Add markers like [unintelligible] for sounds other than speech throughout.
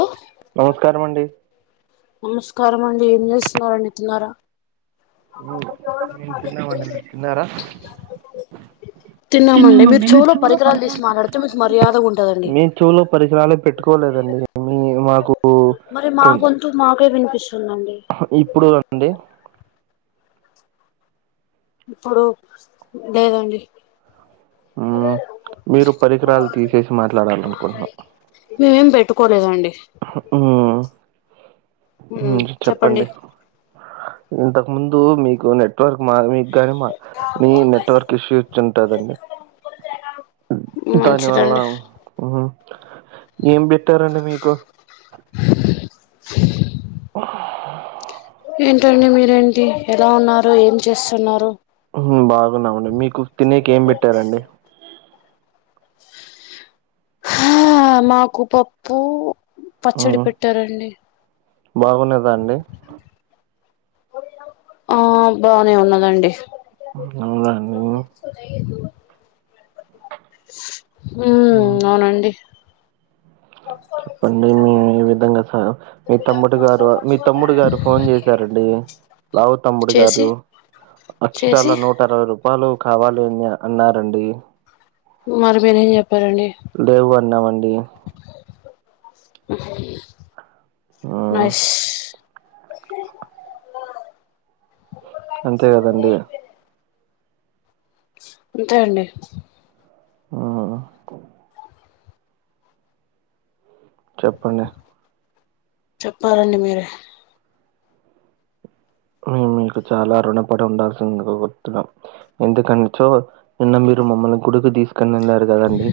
ఓ నమస్కారం అండి. నమస్కారమండి ఏం చేస్తున్నారండి తిన్నారా? మేం తిన్నామండి, మీర్ తిన్నారా? తిన్నామండి మీరు చెవులో చెవిలో తీసి పరికరాలు గురించి మీకు మాట్లాడితే మర్యాదగా ఉంటదండి [inaudible] చెవులో పరికరాలే పెట్టుకోలేదండి మీ మాకు మరి మా కొన్ గొంతు మాకే విన్పిస్తుందండి. ఇప్పుడు రండి ఇప్పుడు లేదండి. మ్ మీరు పరికరాల్ తీసేసి మాట్లాడాలనుకుంటున్న. మేమేం బెట్టుకోలేదండి. హ్ మ్ చెప్పండి ఇంతకు ముందు మీకు నెట్వర్క్ మా మీక్ గాని మాక్ నీ నెట్వర్క్ ఇష్యూ ఇచ్చుంటాదండి. దానివల్ల మంచిదండి మ్ ఏం పెట్టారండి మీకు? [inaudible] ఏంటండి మీరేంటి, ఎలా ఉన్నారు, ఏం చేస్తున్నారు? మ్ బాగున్నామండి మీకు తినేకి ఏం పెట్టారండి? ఆ మాకు పప్పూ పచ్చడి మ్ పెట్టారండి. బాగున్నదా అండి ఆ బాగనే ఉన్నదండి. అవునా అన్ మా బ్లెస్ [unintelligible] మ్ హ్మ్ అవునండి. చెప్పండి మీ ఈ విధంగా సా మీ తమ్ముడుగారు మీ తమ్ముడు గారు ఫోన్ చేసారండి లావు తమ్ముడు చేసి గారు చేసి అక్షరాల నూట అరవై రూపాలు కావాలి అని అన్నారండీ. మరి మీరేం చెప్పారండి. లేవు అన్నామండి. మ్ నష్ అంతే గదండి అంతే అండి. ఆ చెప్పండి? చెప్పాలండి మీరే మేము మీకు చాలా రుణపడి ఉండాల్సిందుకు గుర్తున్న ఎందుకనచో నిన్న మీరు మమ్మల్ని గుడికు తీసుకొనిందారు కదండి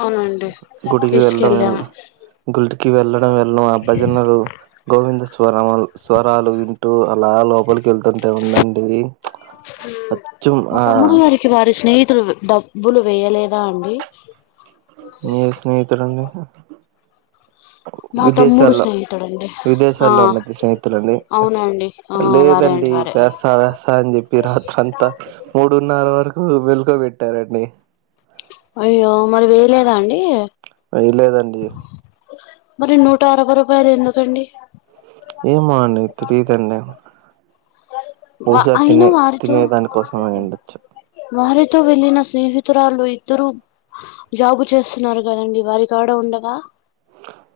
అవునండి గుడికి వెళ్ళడం తీసుకెళ్ళాం వెల్ళ గుడికి వెళ్ళడం వెళ్ళ అబ్బాజనలు గోవింద స్వరములు స్వరాలు విన్ అటు అలా లోపలికి వెళ్తుంటే ఉందండి అచ్చం ఆ చి వారి స్నేహితులు డబ్బులు వేయలేదా అండి నీ స్నేహితులండి మా తమ్ముడు విదేశాల్లో స్నేహితుడండి ఆ విదేశాల్లో ఉన్నది స్నేహితులండి అవునండి ఆ వారే లేదండి అండి వారే ఇక సరే స అని చెప్పి రాత్రంతా మూడున్నర వరకు మేలుకో పెట్టారండి అయ్యో మరి వేయలేదా అండి వెయ్య లేదండి మరి నూట అరవై రూపాయలు ఎందుకండి ఏమో అండి తెలియదండీ వా బహుశా అయిన తినే వారితో తినేదాని కోసమె అయి ఉండచ్చు వారితో వెళ్ళిన స్నేహితురాలు ఇద్దరు జాబు చేస్తున్నారు కదండి వారి కాడ ఉండవా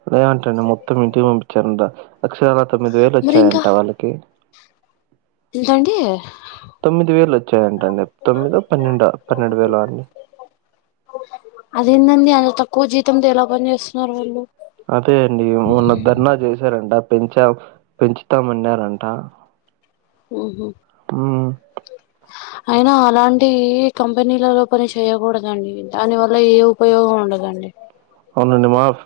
అదేంటండి మొత్తం ఇంటికి పంపించరంట అక్షరాల తొమ్మిది వేలు మరి ఇంకా వచ్చాయంట వాళ్ళకి ఎంతండి తొమ్మిది వేలు వచ్చాయంట అండి తొమ్మిదో పన్నెండో పన్నెండు వేల అండి అదేందండి అంత తక్కువ జీతంతో ఎలా పని చేస్తున్నారు వీళ్ళు అదే అండి మొన్న ధర్నా చేశారంట పెంచా పెంచుతామన్నారంట ఊహు ఊ అయినా అలాంటి కంపెనీలలో పని చేయకూడదండి దాని వల్ల ఏ ఉప్ పయోగం ఉండదండి అవునండి మస్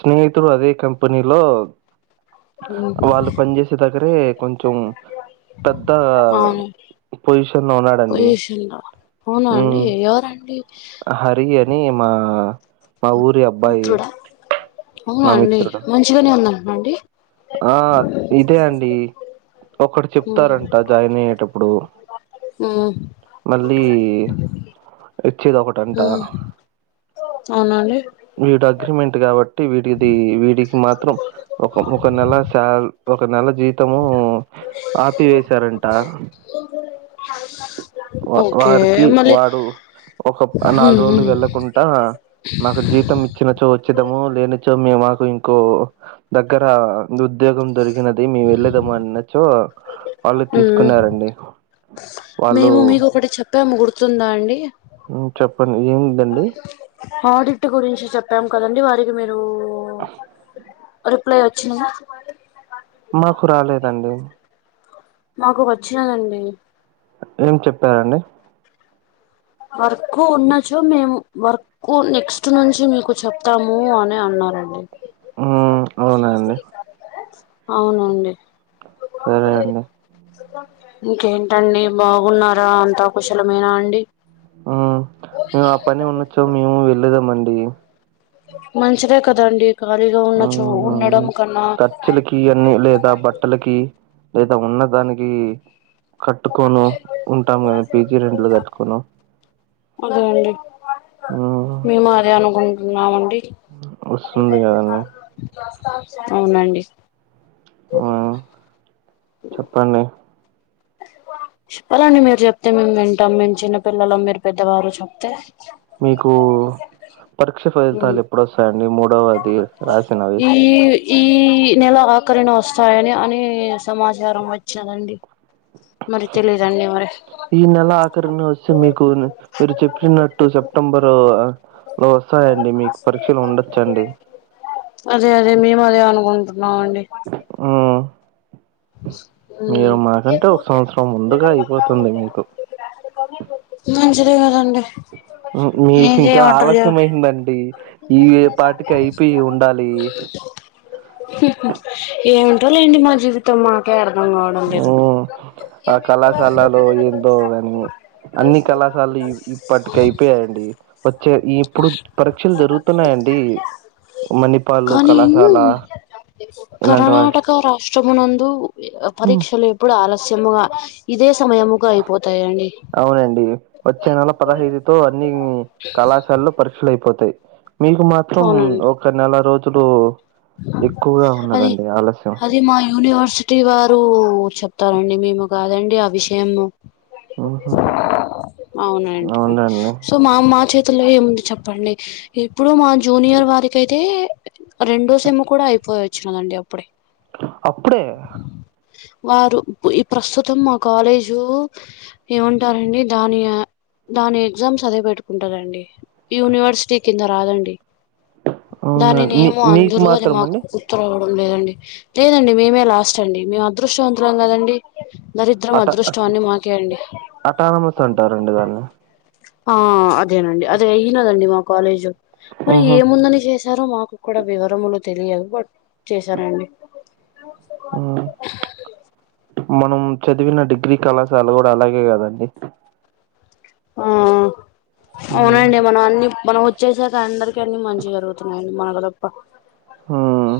స్నేహితుడు అదే కంపెనీలో ఉమ్ వాళ్ళు పని చేేసే దగ్గరే కొంచెం పెద్ద పొజిషన్ లో ఉన్నాడండి పోయషింద అవునా అండి మ్మ్ ఎవరండి హరి అని మా మా ఊరి అబ్బాయి మిత్రుడా అవునా మా అండి మిత్రుడు మంచిగానే ఉన్నా అండి ఆ ఇదే అండి ఒకటి చెప్తారంట జాయిన్ అయ్యేటప్పుడు ఆ మళ్ళీ ఇచ్చేది ఒకటంట అవునండి వీడు అగ్రిమెంట్ కాబట్టి వీటిది వీడికి మాత్రం ఒక ఒక నెల సాల్ ఒక నెల జీత్ తము ఆపి ఏశారంట ఒ పోరి వా వారికి మళ్ళీ వాడు ఒకప్ నాలుగు మ్మ్ రోజులు మ్మ్ వెళ్ళకుండా నాకు జీతం ఇ చిన్నచో వచ్చేదము లేనిచో మేము మాకు ఇంకో దగ్గర ఉద్యోగం దొరికినది మేము వెళ్ళదము అనచ్చో ఆ వాళ్ళు మేము మీకు ఒకటి చెప్పాము గుర్తుందా అండి ఉమ్ చెప్పండి ఏముందండి ఆడిక్ట్ గురించి చెప్తాం కదండి వారికి మీరు రిప్లై వచ్చిందా మాకు రాలేదండి మాకు వచ్చినదండి ఏం చెప్పారండి వర్క్ ఉన్నచో మేము వర్క్ కు నెక్స్ట్ నుంచి మీకు చెప్తాము అని అన్నారండి హ్మ్. అవునా అండి. అవునండి సరే అండి. ఇంకేంటండి బాగున్నారా అంత కుశలమేనా అండి ఉమ్ మేము ఆ పని ఉండొచ్చో మేము వెళ్లేదాము అండి మంచిదే కదండి ఖాళీగా ఉన్నచో హ్మ్. హ్మ్. ఉండడం కన్నా ఖర్చులకి అన్ని లేదా బట్టలకి లేదా ఉన్నదానికి కట్టుకోను ఉంటాం కదా పీజీ రెంట్లు కట్టుకోను అదే అండి హ్మ్. మేము అదే అనుకుంటున్నామండి వస్తుందిగాదండి అవునండి ఆమ్ చెప్పండి చెప్పాలండి మీరు చెప్తే మేం వింటాం మేం చిన్నపిల్లలం మీరు పెద్దవారు చెప్తే మీకు పరీక్ష ఉమ్ ఫలితాలు ఎప్పుడొస్తాయండి మూడోవది ఈ ఈ నెల ఆఖరిన వస్తాయని అని సమాచారం వచ్చిందండి మరి తెలియదండి మరి ఈ నెల ఆఖరిన వస్తే మీకు మీరు చెప్పినట్టు సెప్టెంబరు రో వస్తాయండి మీకు పరీక్షలు ఉండొచ్చండి అదే అదే మేము అదే అనుకుంటున్నాం అండి హ్మ్. మీరు మాకంటే ఒక సంవత్సరం ముందుగా అయిపోతుంది మీకు మంచిదే కదండి ఏం మీకు ఇంకా చేయమంటారు ఆలస్యం చెప్ అయిందండి ఈ పాటికి అయిపోయి ఉండాలి హుహుమ్ ఏమిటోలేండి మా జీవితం మాకే అర్థం కావడం లేదు హ్మ్. ఆ కళాశాలలో ఏందో అవి అన్ని అన్ని కళాశాలలు ఇప్పటికే అయిపోయాయండి వచ్చే ఇప్పుడు పరీక్షలు జరుగుతున్నాయండి మణిపాల్లు కానీ కళాశాల ఇలాంటి వా కర్ణాటక ష్టము నందు హ్మ్. పరీక్షలెప్పుడు ఆలస్యముగా ఇదే సమయముగా అయిపోతాయండి అవునండి వచ్చే నెల పదహైదు తో అన్ని కళాశాలలో పరీక్షలు అయిపోతాయి మీకు మాత్రం అవునండి ఒక నెల రోజులు ఎక్కువగా ఉన్నదండి ఆలస్యం ఇది మా యూనివర్సి సిటి వారు చెప్తారండి మేము కాదండి ఆ విషయము ఉహు అవునండి అవునండి సో మా మా చేతుల్లో ఏముంది చెప్పండి ఇప్పుడు మా జూనియర్ వారికి అయితే రెండో సెమ్ కూడా ఐపోయి వచ్చినాదండి అప్పుడే అప్పుడే వారు ప్ ఇ ప్రస్తుతం మా కాలేజు ఏమంటారండి దాని దాని ఎగ్జామ్స్ అదే పెట్టుకుంటారండి యూనివర్సిటీ కింద రాదండి అవున మీ దానినేమో మీకు అందరూ అది మాత్రం మాకు అండి గుర్తు రావడం లేదండి లేదండి మేమే లాస్ట్ అండి మేము అదృష్టవంతులం కదండి దరిద్రం అట అదృష్టం అన్ని మాకే అండి అటానమస్ అంటారండి దాన్ని ఆ అదేనండి అదే అయినదండి మా కాలేజ్ మరి ఉహు ఏముందని చేస్ స్తారో మాకు కూడా వివరములు తెలియదు బట్ చేశారండి ఆ మనం చదివిన డిగ్రీ కళాశాల కూడా అలాగే కదండి ఆ ఉమ్ అవునండి మనం అన్ని మనం వ చ్చేసాక అందరికి అన్ని మంచిగ జరుగుతున్నాయి మనకు తప్ప ఉమ్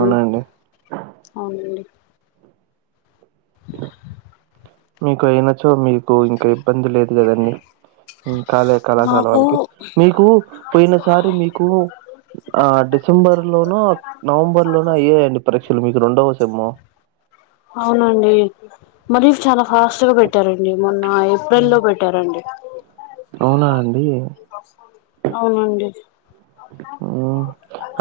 మ్మ్ అవునండి మీకు అయినచో మీకు ఇంక ఇబ్బంది లేదు కదండి మ్మ్ కాలే కళాశాల వాళ్ళకి నాకు మీకు పోయినసారి మీకు ఆ డిసెంబర్ లోనో నవంబర్ లోనో అయ్యాయండి పరీక్షలు మీకు రెండవ సెమ్ము అవునండి మరీ చాలా ఫాస్ట్ గా పెట్టారండి మొన్న ఏప్రిల్ హ్మ్. లో పెట్టారండి అవునా అండి అవునండి మ్మ్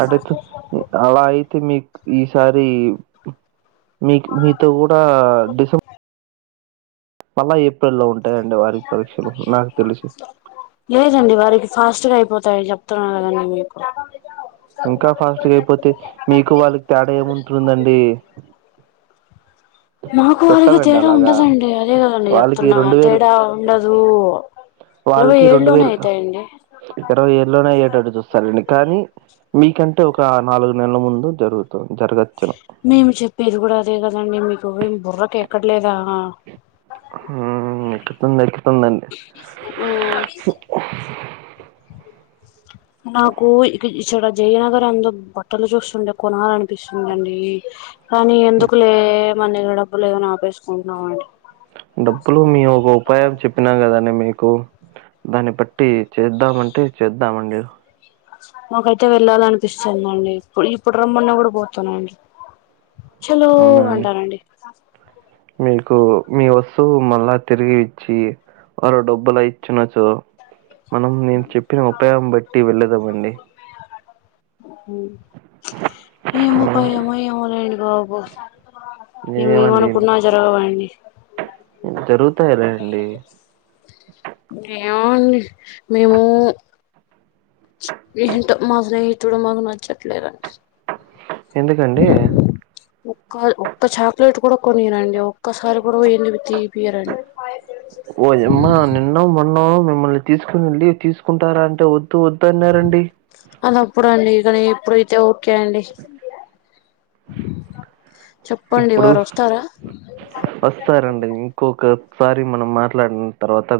అట్టయితే మ్మ్ అలా అయితే మీకు ఈసారి మీకు మీతో కూడా డిసెంబ మళ్ళా ఏప్రెల్లో ఉంటాయండి వారికి పరీక్షలు నాకు తెలిసి లేదండి వారికి ఫాస్ట్గా అయిపోతాయి చెప్తున్నారు కదండి మీకు ఇంకా ఫాస్టుగయిపోతే మీకు వాళ్ళకి తేడా ఏముంటుందండి మాకు వారికి పెట్టరండి తేడా అలాగా. ఉండదండి అదే కదండి వాళ్ళకి చెప్తున్నా తేడా ఉండదు ఇరవై వాళ్ళకి ఏడ్లోనే అయితాయండి ఇరవై ఈడు లోనే అయ్యేటటు చూస్తారండి కానీ మీకంటే ఒక నాలుగు నెలల ముందు జరుగుతుంది జరగచ్చు మేముచెప్పేది కూడా అదే కదండి మీకు ఏం బుర్రకెక్కట్లేదా మ్మ్ ఎక్కుతుంది ఎక్కుతుందండీ మ్మ్ నాకు ఇక ఇచ్చడా జయ నగర్ అందు బట్టలు చూస్తుండె కొనాలని పిస్తుందండి కానీ ఎందుకు లే మన దగ్గర డబ్బు లేదని ఆపేసుకుంటున్నం అండి డబ్బులు మీ ఒక ఉపాయం చెప్పినాం కదండి మీకు దాన్ని బట్టి చేద్దామంటే చేద్దామండి నాకైతే వెళ్ళాలనిపిస్తుందండి ఇప్పు ఇప్పుడు రమ్మన్నా కూడా పోతానండి చలో అవునా అండి అంటానండి మీకు మీ వస్తువు మళ్ళా తిరిగి ఇచ్చి మరో డబ్బుల ఇచ్చినచ్చో మనం నేను చెప్పిన ఉపాయం బట్టి వెళ్ళెదమండి మ్మ్ ఏమో ప హ్మ్ ఏమో ఏమో రండి బాబు మేము ఏం నేనేమండి అనుకున్నా జరగవండి జరుగుతాయిలెండి ఏమో అండి మేము ఏంటో మా స్నేహితుడు మాకు నచ్చట్లేదండి ఎందుకండి ఒ ఒక్క చాక్లెట్ కూడా కొనిరండి ఒక్కసారి కూడా పోయందివి తీపియరండి ఓయమ్మా నిన్నో మొన్నో మిమ్మల్ని తీసుకొని వెళ్ళి తీసుకుంటారా అంటే వద్దు వద్దు అన్నారండి అది అప్పుడు అండి ఇకనీ ఇప్పుడైతే ఓకే అండి చెప్పండి ఇప్పుడు వారొస్తారా వస్తారండి ఇంకొకసారి మనం మాట్లాడిన తర్వాత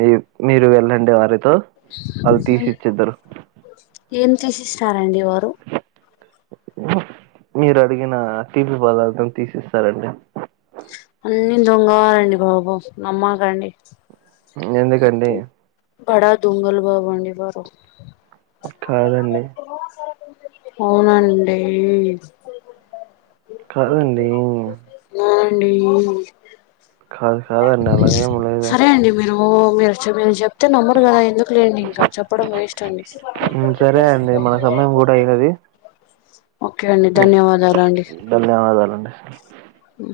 మీ మీరు వెళ్ళండి వారితో వాళ్ళు తీసిచ్చిద్దరు ఏం తీసిస్తారండి వారు మీరు అడిగిన తీపి పదార్థం తీసి ఇస్తారండి అన్ని దొంగవాలండి బాబు నమ్మకండి ఎందుకండి బడా దొంగలు బాబండి వారు కాదండి అవునండి కాదండి అవునండి కాదు కాదండి అలా ఏం లేదు సరే అండి ఓ మీరు మీరు చెప్తే నమ్మరు కదా ఎందుకులేండి ఇంకా చెప్పడం వేస్ట్ అండి సరే అండి మన సమయం కూడా అయినది ఓకే అండి ధన్యవాదాలండి ధన్యవాదాలండి ఉ